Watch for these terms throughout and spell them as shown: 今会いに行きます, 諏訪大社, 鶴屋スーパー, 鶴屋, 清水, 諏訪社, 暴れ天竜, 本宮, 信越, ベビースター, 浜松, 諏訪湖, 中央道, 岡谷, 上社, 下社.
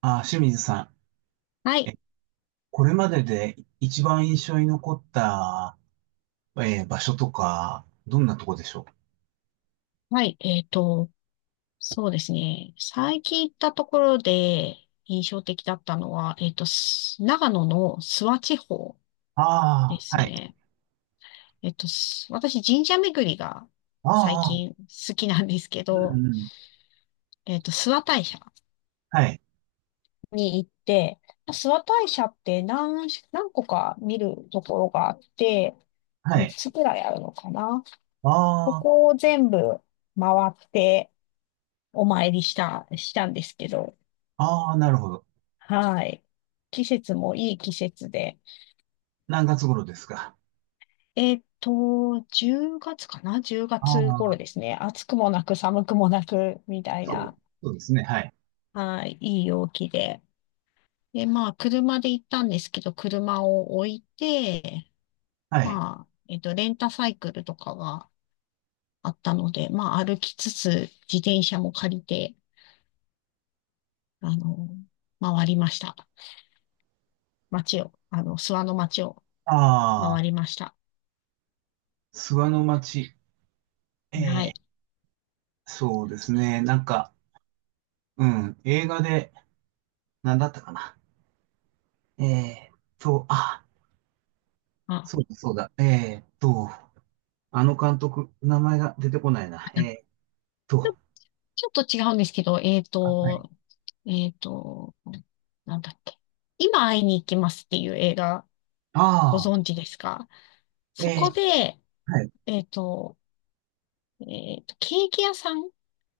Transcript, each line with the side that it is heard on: right: 清水さ
left: は
right: ん、
left: い。
right: これまでで一番印象に残った、場所とか、どんなとこでしょう？
left: はい。そうですね。最近行ったところで印象的だったのは、長野の諏訪地方で
right: ああ
left: す
right: ー、はい。
left: ね。私、神社巡りが最
right: ああ、
left: 近好きなんですけ
right: う
left: ど、
right: んうん。
left: 諏訪大社
right: はい、
left: に行って、諏訪大社って何個か見るところがあって、
right: は
left: 3
right: い。
left: つくらいあるのかな。そ
right: ああ、
left: こを全部回ってお参りしたんですけど、
right: ああ、なるほど。
left: はい。季節もいい季節で。
right: 何月頃ですか？
left: えっと、10月かな？ 10
right: あ
left: 月頃で
right: あ、
left: すね。暑くもなく寒くもなく、みたい
right: そう、
left: な、
right: そうですね。はい、
left: はい、いい陽気で。で、まあ、車で行ったんですけど、車を置いて、
right: はい。
left: まあ、レンタサイクルとかがあったので、まあ、歩きつつ、自転車も借りて、あの、回りました。街を、あの、諏訪の街を
right: あ
left: 回
right: あ、
left: りました。
right: 諏訪の町。え
left: はい。
right: え、そうですね。なんか、うん、映画で、何だったかな。ええと、あ、
left: あ
right: そうだ、そうだ。あの監督、名前が出てこないな。と、
left: ちょっと違うんですけど、
right: あ、はい。
left: えっと、なんだっけ。今会いに行きますっていう映画、ご
right: あ
left: 存知ですか？
right: あ、
left: そこで、
right: はい、
left: えっと、ケーキ屋さん、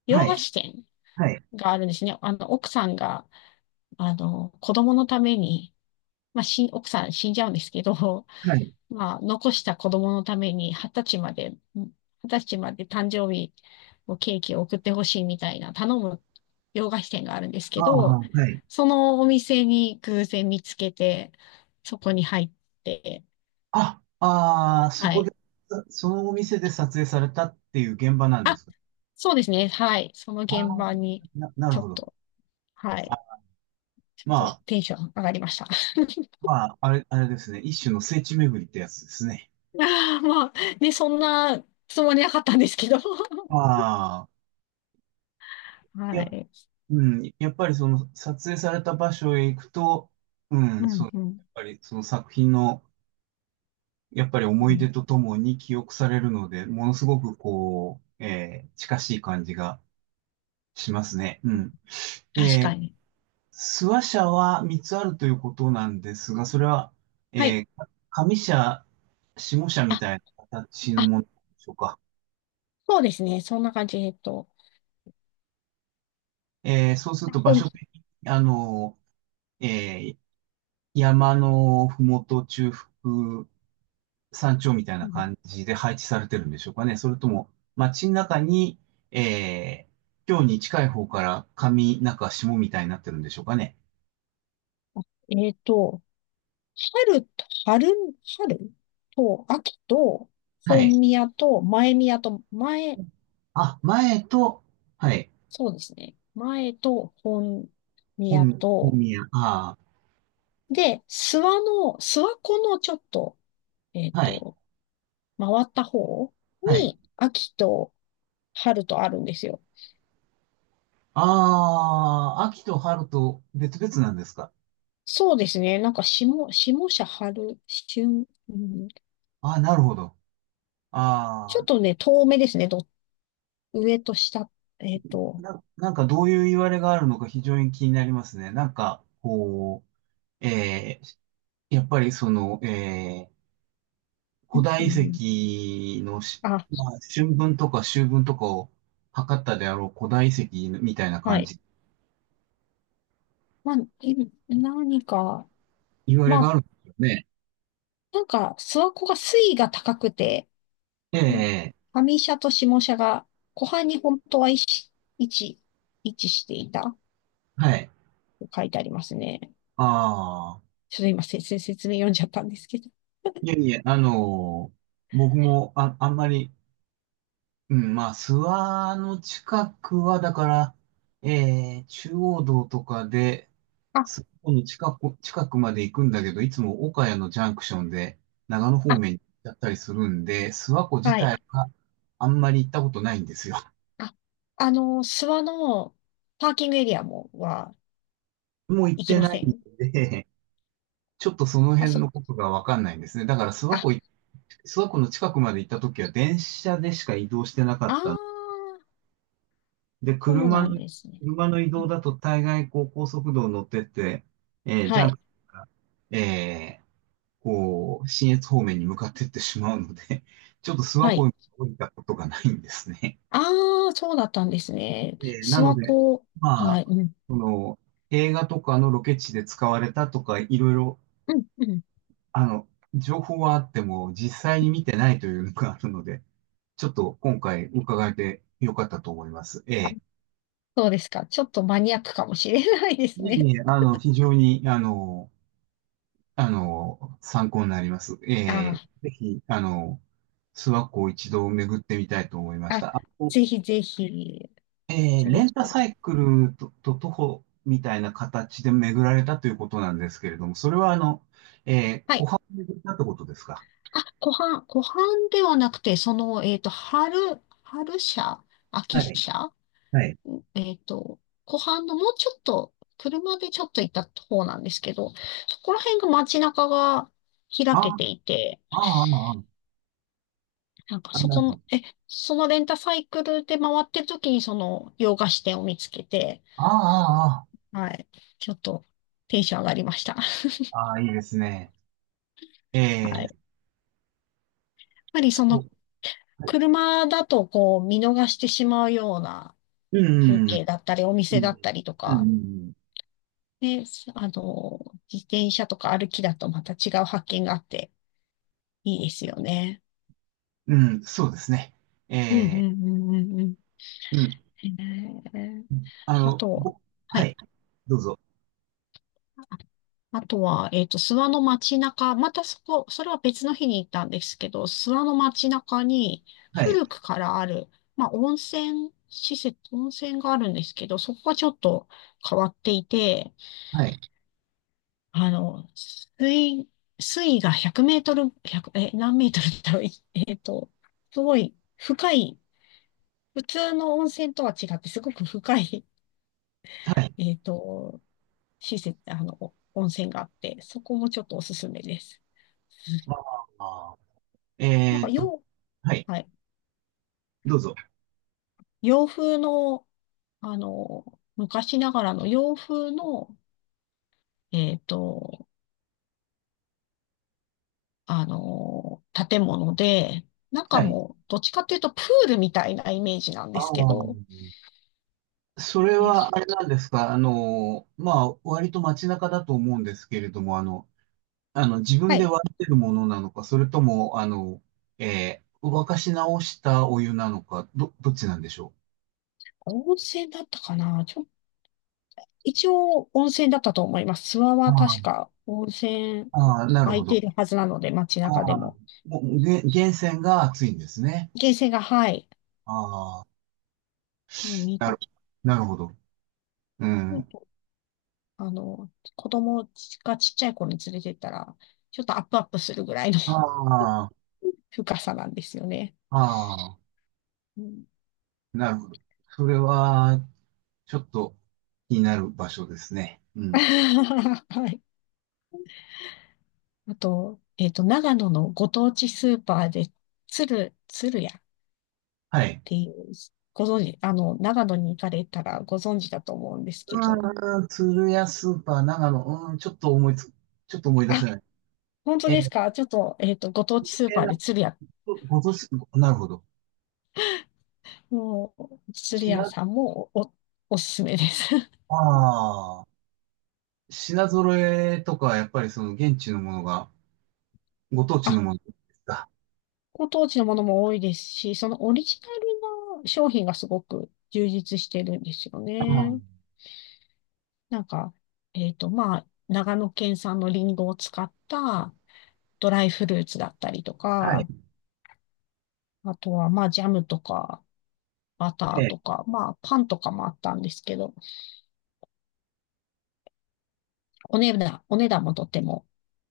left: 洋
right: はい、
left: 菓子店
right: はい、
left: があるんですね。奥さんが、子供のために、奥さん死んじゃうんですけど、
right: はい。
left: まあ、残した子供のために、二十歳まで誕生日のケーキを送ってほしいみたいな頼む洋菓子店があるんです
right: あ
left: け
right: あ、
left: ど、
right: はい。
left: そのお店に偶然見つけて、そこに入って、
right: ああ、
left: はい。
right: そのお店で撮影されたっていう現場なんで
left: あ、
right: すか？
left: そうですね。はい。その
right: あ
left: 現
right: あ、
left: 場に、
right: なる
left: ちょ
right: ほ
left: っ
right: ど。
left: と、はい。
right: あ、
left: ちょっ
right: ま
left: と
right: あ、
left: テンション上がりました。
right: あれですね。一種の聖地巡りってやつですね。
left: いやー、まあ、ね、そんなつもりなかったんですけど。
right: ああ、
left: は
right: や、
left: い。
right: うん、やっぱりその撮影された場所へ行くと、う
left: う
right: ん、そう、
left: ん、う
right: や
left: ん、
right: っぱりその作品のやっぱり思
left: う
right: い
left: ん。
right: 出とともに記憶されるので、ものすごくこう、近しい感じがしますね。うん。
left: 確
right: えー、
left: かに。
right: 諏訪社は3つあるということなんですが、それは、
left: はい。
right: 上社、下社み
left: あ、
right: たいな形の
left: あ、
right: ものでしょうか？
left: そうですね。そんな感じ。えっと、
right: そうすると場
left: ほん、
right: 所的に、あの、えー山のふもと中腹山頂みたい
left: う
right: な
left: ん
right: 感じで配置されてるんでしょうかね。それとも、街の中に、え今日に近い方から上中下みたいになってるんでしょうかね。
left: えっと、春と、春、春と、秋と、
right: はい。
left: 本宮と、前宮と、
right: 前と、はい。
left: そうですね。前と、本宮
right: 本
left: と、
right: 宮。あ
left: で、諏訪湖のちょっと、えっ
right: あ、はい。
left: と、回った方
right: はい。
left: に、秋と、春とあるんですよ。
right: ああ、秋と春と別々なんですか？
left: そうですね。下社春、春、うん、
right: ああ、なるほど。
left: ち
right: あ
left: ょっ
right: あ、
left: とね、遠目ですね。上と下、えっと、
right: なんかどういういわれがあるのか非常に気になりますね。なんか、こう、やっぱりその、ー
left: う
right: 古
left: んう
right: 代遺
left: ん、
right: 跡の
left: あ、
right: まあ、春分とか秋分とかを測ったであろう古代遺跡みたいな
left: は
right: 感
left: い。
right: じ、
left: まあ、い何か、
right: 言われ
left: ま
right: があ
left: あ、
right: るんですよね。
left: なんか、諏訪湖が水位が高くて、
right: え
left: うん
right: え、
left: 上社と下社が湖畔に本当は位置位置していた
right: はい。
left: と書いてありますね。
right: ああ、
left: ちょっと今、説明読んじゃったんですけど。
right: いやいや、僕も、あんまり、うん、まあ、諏訪の近くは、だから、ええ、中央道とかで、
left: あ、
right: この近く、近くまで行くんだけど、いつも岡谷のジャンクションで長野方
left: あ、
right: 面に行っちゃったりするんで、諏訪湖自
left: は
right: 体
left: い。
right: はあんまり行ったことないんですよ。
left: あ、諏訪のパーキングエリアも、
right: もう行っ
left: 行き
right: て
left: ま
right: な
left: せ
right: いん
left: ん。
right: で、ちょっとその
left: あ、
right: 辺
left: そ、
right: のことがわかんないんですね。だから
left: あ、
right: 諏訪湖の近くまで行った時は電車でしか移動してなか
left: あ
right: っ
left: ー、
right: たので、
left: そうなんですね。
right: 車の移
left: う
right: 動
left: ん、
right: だと大概こう高速道を乗ってって、ジ
left: は
right: ャンク
left: い、
right: ションえーこう、信越方面に向かっていってしまうので、ちょっと諏訪
left: は
right: 湖
left: い。
right: に降りたことがないんですね。
left: あー、そうだったんですね。諏
right: なの
left: 訪
right: で、
left: 湖、
right: まあ、
left: はい、うん、
right: その、映画とかのロケ地で使われたとか、いろいろ、
left: うん、うん。
right: あの、情報はあっても、実際に見てないというのがあるので、ちょっと今回伺えてよかったと思います。え
left: あ、
right: え。
left: そうですか。ちょっとマニアックかもしれないです
right: い
left: ね。
right: えいえあの、非常に、あの、あの、参考になります。ええ、
left: あ
right: ぜひ、あの、諏訪湖を一度巡ってみたいと思いま
left: ー、
right: し
left: あ、
right: た。
left: ぜひぜひ、すご
right: レ
left: く。
right: ンタサイクルと徒歩みたいな形で巡られたということなんですけれども、それはあの、
left: は
right: 湖
left: い。
right: 畔を巡ったってことですか？
left: あ、湖畔ではなくて、その、春社、
right: は
left: 秋
right: い、
left: 社、
right: はい。
left: えっと、湖畔のもうちょっと、車でちょっと行った方なんですけど、そこら辺が街中が開
right: あ
left: け
right: あ、
left: ていて、
right: ああ、ああ、
left: なんかそ
right: なる
left: こ
right: ほ
left: の、
right: ど。
left: え、そのレンタサイクルで回ってる時にその洋菓子店を見つけて、
right: ああ、あ
left: はい、ちょっとテンション上がりました。
right: あ、ああ、いいですね。え
left: はい。
right: ー、
left: やっぱりそ
right: そ
left: の
right: う、はい。
left: 車だとこう見逃してしまうような
right: う
left: 風
right: ん、うん、
left: 景だったり、お
right: う
left: 店だ
right: ん、
left: ったりと
right: う
left: か、
right: ん、
left: ね、あの、自転車とか歩きだとまた違う発見があっていいですよね。
right: うんうんそうですね。
left: うんうん
right: え
left: うんうんうん。
right: うん、
left: えー、
right: あ
left: あ
right: の、
left: とは、
right: ぼ、
left: は
right: は
left: い。
right: い、どうぞ。
left: ああとは、諏訪の街中、またそこ、それは別の日に行ったんですけど、諏訪の街中に
right: はい、
left: 古くからある、まあ、温泉があるんですけど、そこがちょっと変わっていて、
right: はい、
left: あの、水、水位が100メートル、1え、何メートルだろう、えっと、すごい深い、普通の温泉とは違って、すごく深い、
right: はい。
left: えっと、施設、お温泉があって、そこもちょっとおすすめです。
right: ああ、
left: なん
right: え
left: か
right: ーと、
left: 洋、
right: はい、
left: はい、
right: どうぞ。
left: 洋風の、あの、昔ながらの洋風の、えっと、建物で、中
right: はい
left: も、どっちかっていうとプールみたいなイメージなん
right: あ
left: ですけ
right: あ、
left: ど、
right: それ
left: えそ
right: はあれなんですか、あの、まあ、割と街中だと思うんですけれども、あの、あの、自
left: は
right: 分で
left: い、
right: 割ってるものなのか、それとも、あの、沸かし直したお湯なのか、どっちなんでしょ
left: 温泉だったかな。一応温泉だったと思います。諏訪
right: う？
left: は
right: あ
left: 確か温泉
right: あ、ああ、なる
left: 空
right: ほ
left: いてい
right: ど。
left: るはずなので、街
right: あ
left: 中で
right: あ、
left: も。
right: もう、源泉が熱いんですね。
left: 源泉が、はい、
right: ああ、
left: もう見
right: なる、
left: た
right: なるほど。う
left: こ
right: ん。
left: と子供が、ちっちゃい子に連れてったら、ちょっとアップアップするぐらいの
right: ああ、
left: 深さなんですよね。
right: ああ、
left: うん
right: なるほど。それは、ちょっと気になる場所ですね。う ん。
left: はい。あと、長野のご当地スーパーで、鶴屋っ
right: はい。
left: ていう、ご存知、長野に行かれたらご存知だと思うんですけど、
right: うん、鶴屋スーパー、長野、うん、ちょっと思い出せな
left: あ、
right: い。
left: 本当
right: え
left: です
right: ー、
left: か？ちょっと、ご当
right: 有
left: 地スー
right: 名
left: パー
right: な
left: で鶴屋、
right: ご存知、なるほど。
left: もう、鶴
right: 品、
left: 屋
right: あ
left: さんもおすすめです。
right: あ、品揃えとか、やっぱりその現地のものが、ご当地
left: あ、
right: のものですか？
left: ご当地のものも多いですし、そのオリジナルの商品がすごく充実してるんですよ
right: あ
left: ね。
right: あ、
left: なんか、まあ、長野県産のリンゴを使ったドライフルーツだったりと
right: はい。
left: か、あとは、まあ、ジャムとか、バ
right: え
left: ター
right: え、
left: とか、まあ、パンとかもあったんですけど、お値段もとても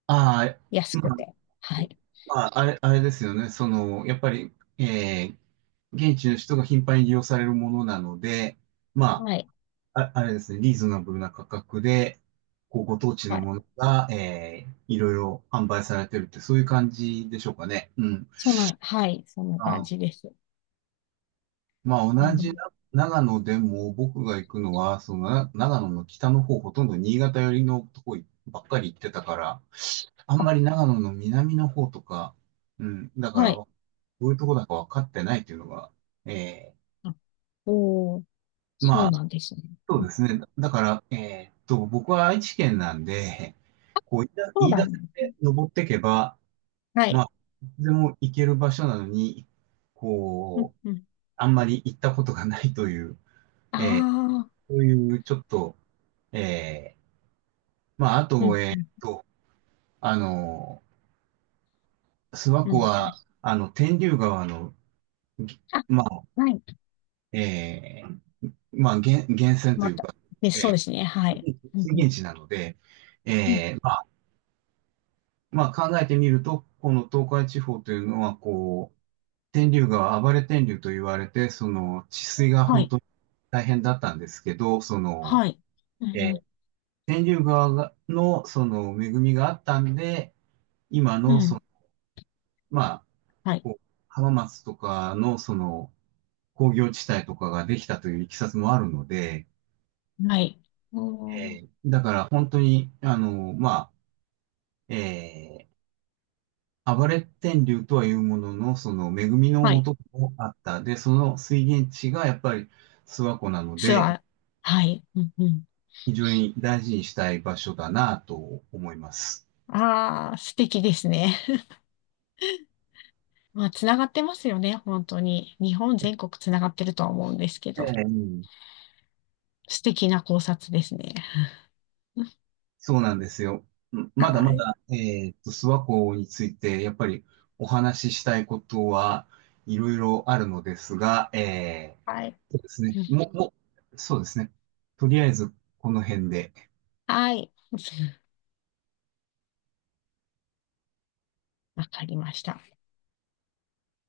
right: ああ、
left: 安
right: ま
left: く
right: あ、
left: て、はい。
right: あれですよね。その、やっぱり、ええ、現地の人が頻繁に利用されるものなので、ま
left: はい。
right: あ、あれですね、リーズナブルな価格で、こう、ご当地
left: は
right: の
left: い。
right: ものが、いろいろ販売されてるって、そういう感じでしょうかね。うん。
left: そんな、はい。そんな感
right: あ、
left: じです。
right: まあ、
left: あ
right: 同
left: の、
right: じ長野でも、僕が行くのは、その、長野の北の方、ほとんど新潟寄りのとこばっかり行ってたから、あん
left: あ、
right: まり長野の南の方とか、うん、だから、
left: はい。
right: どういうとこだか分かってないっていうのが、え
left: あ、おー、そ
right: ま
left: う
right: あ、
left: なんですね。
right: そうですね。だから、僕は愛知県なんで、こう、
left: そ
right: 言
left: う
right: い出
left: な
right: せ
left: んですね。
right: て登っていけば、
left: は
right: ま
left: い。
right: あ、いつでも行ける場所なのに、
left: うん
right: こう、
left: うん。
right: あんまり行ったことがないという、
left: あ
right: えー
left: あ、
right: そういうちょっと、えーまあ、あ
left: う
right: と、
left: んうん、
right: あの、諏訪
left: うん、
right: 湖
left: う
right: は、
left: ん。
right: あの、天竜川の、ぎ
left: あ、
right: まあ、
left: はい。
right: えーまあ、源泉とい
left: ま
right: う
left: た。
right: か、
left: で、そうですね。はい。うん、
right: 水
left: うん、
right: 源地なので、
left: うん。
right: まあまあ考えてみると、この東海地方というのは、こう、天竜川、暴れ天竜と言われて、その治水が
left: は
right: 本
left: い。
right: 当に大変だったんですけど、その、
left: はい。う
right: えー
left: ん、
right: 天竜川がの、その恵みがあったんで、今
left: うん、
right: の、
left: う
right: その、
left: ん。
right: まあ、
left: はい。
right: こう、浜松とかの、その、工業地帯とかができたといういきさつもあるので、
left: はい。おー、
right: だから本当に、あの、まあ、えー暴れ天竜とはいうものの、その恵みのう
left: はい。
right: 元もあった。で、その水源地がやっぱり諏訪湖なの
left: ツア
right: で、
left: ー。はい。うん、うん。
right: 非常に大事にしたい場所だなと思います。
left: ああ、素敵ですね。まあ、つながってますよね。本当に。日本全国つながってるとは思うんですけ
right: え
left: ど。
right: え、うん、
left: 素敵な考察ですね。
right: そうなんですよ。うんまだ
left: は
right: ま
left: い。
right: だ、諏訪湖について、やっぱりお話ししたいことはいろいろあるのですが、
left: はい。
right: そうですね。
left: うん、
right: そうですね。とりあえず、この辺で。
left: はい。わかりました。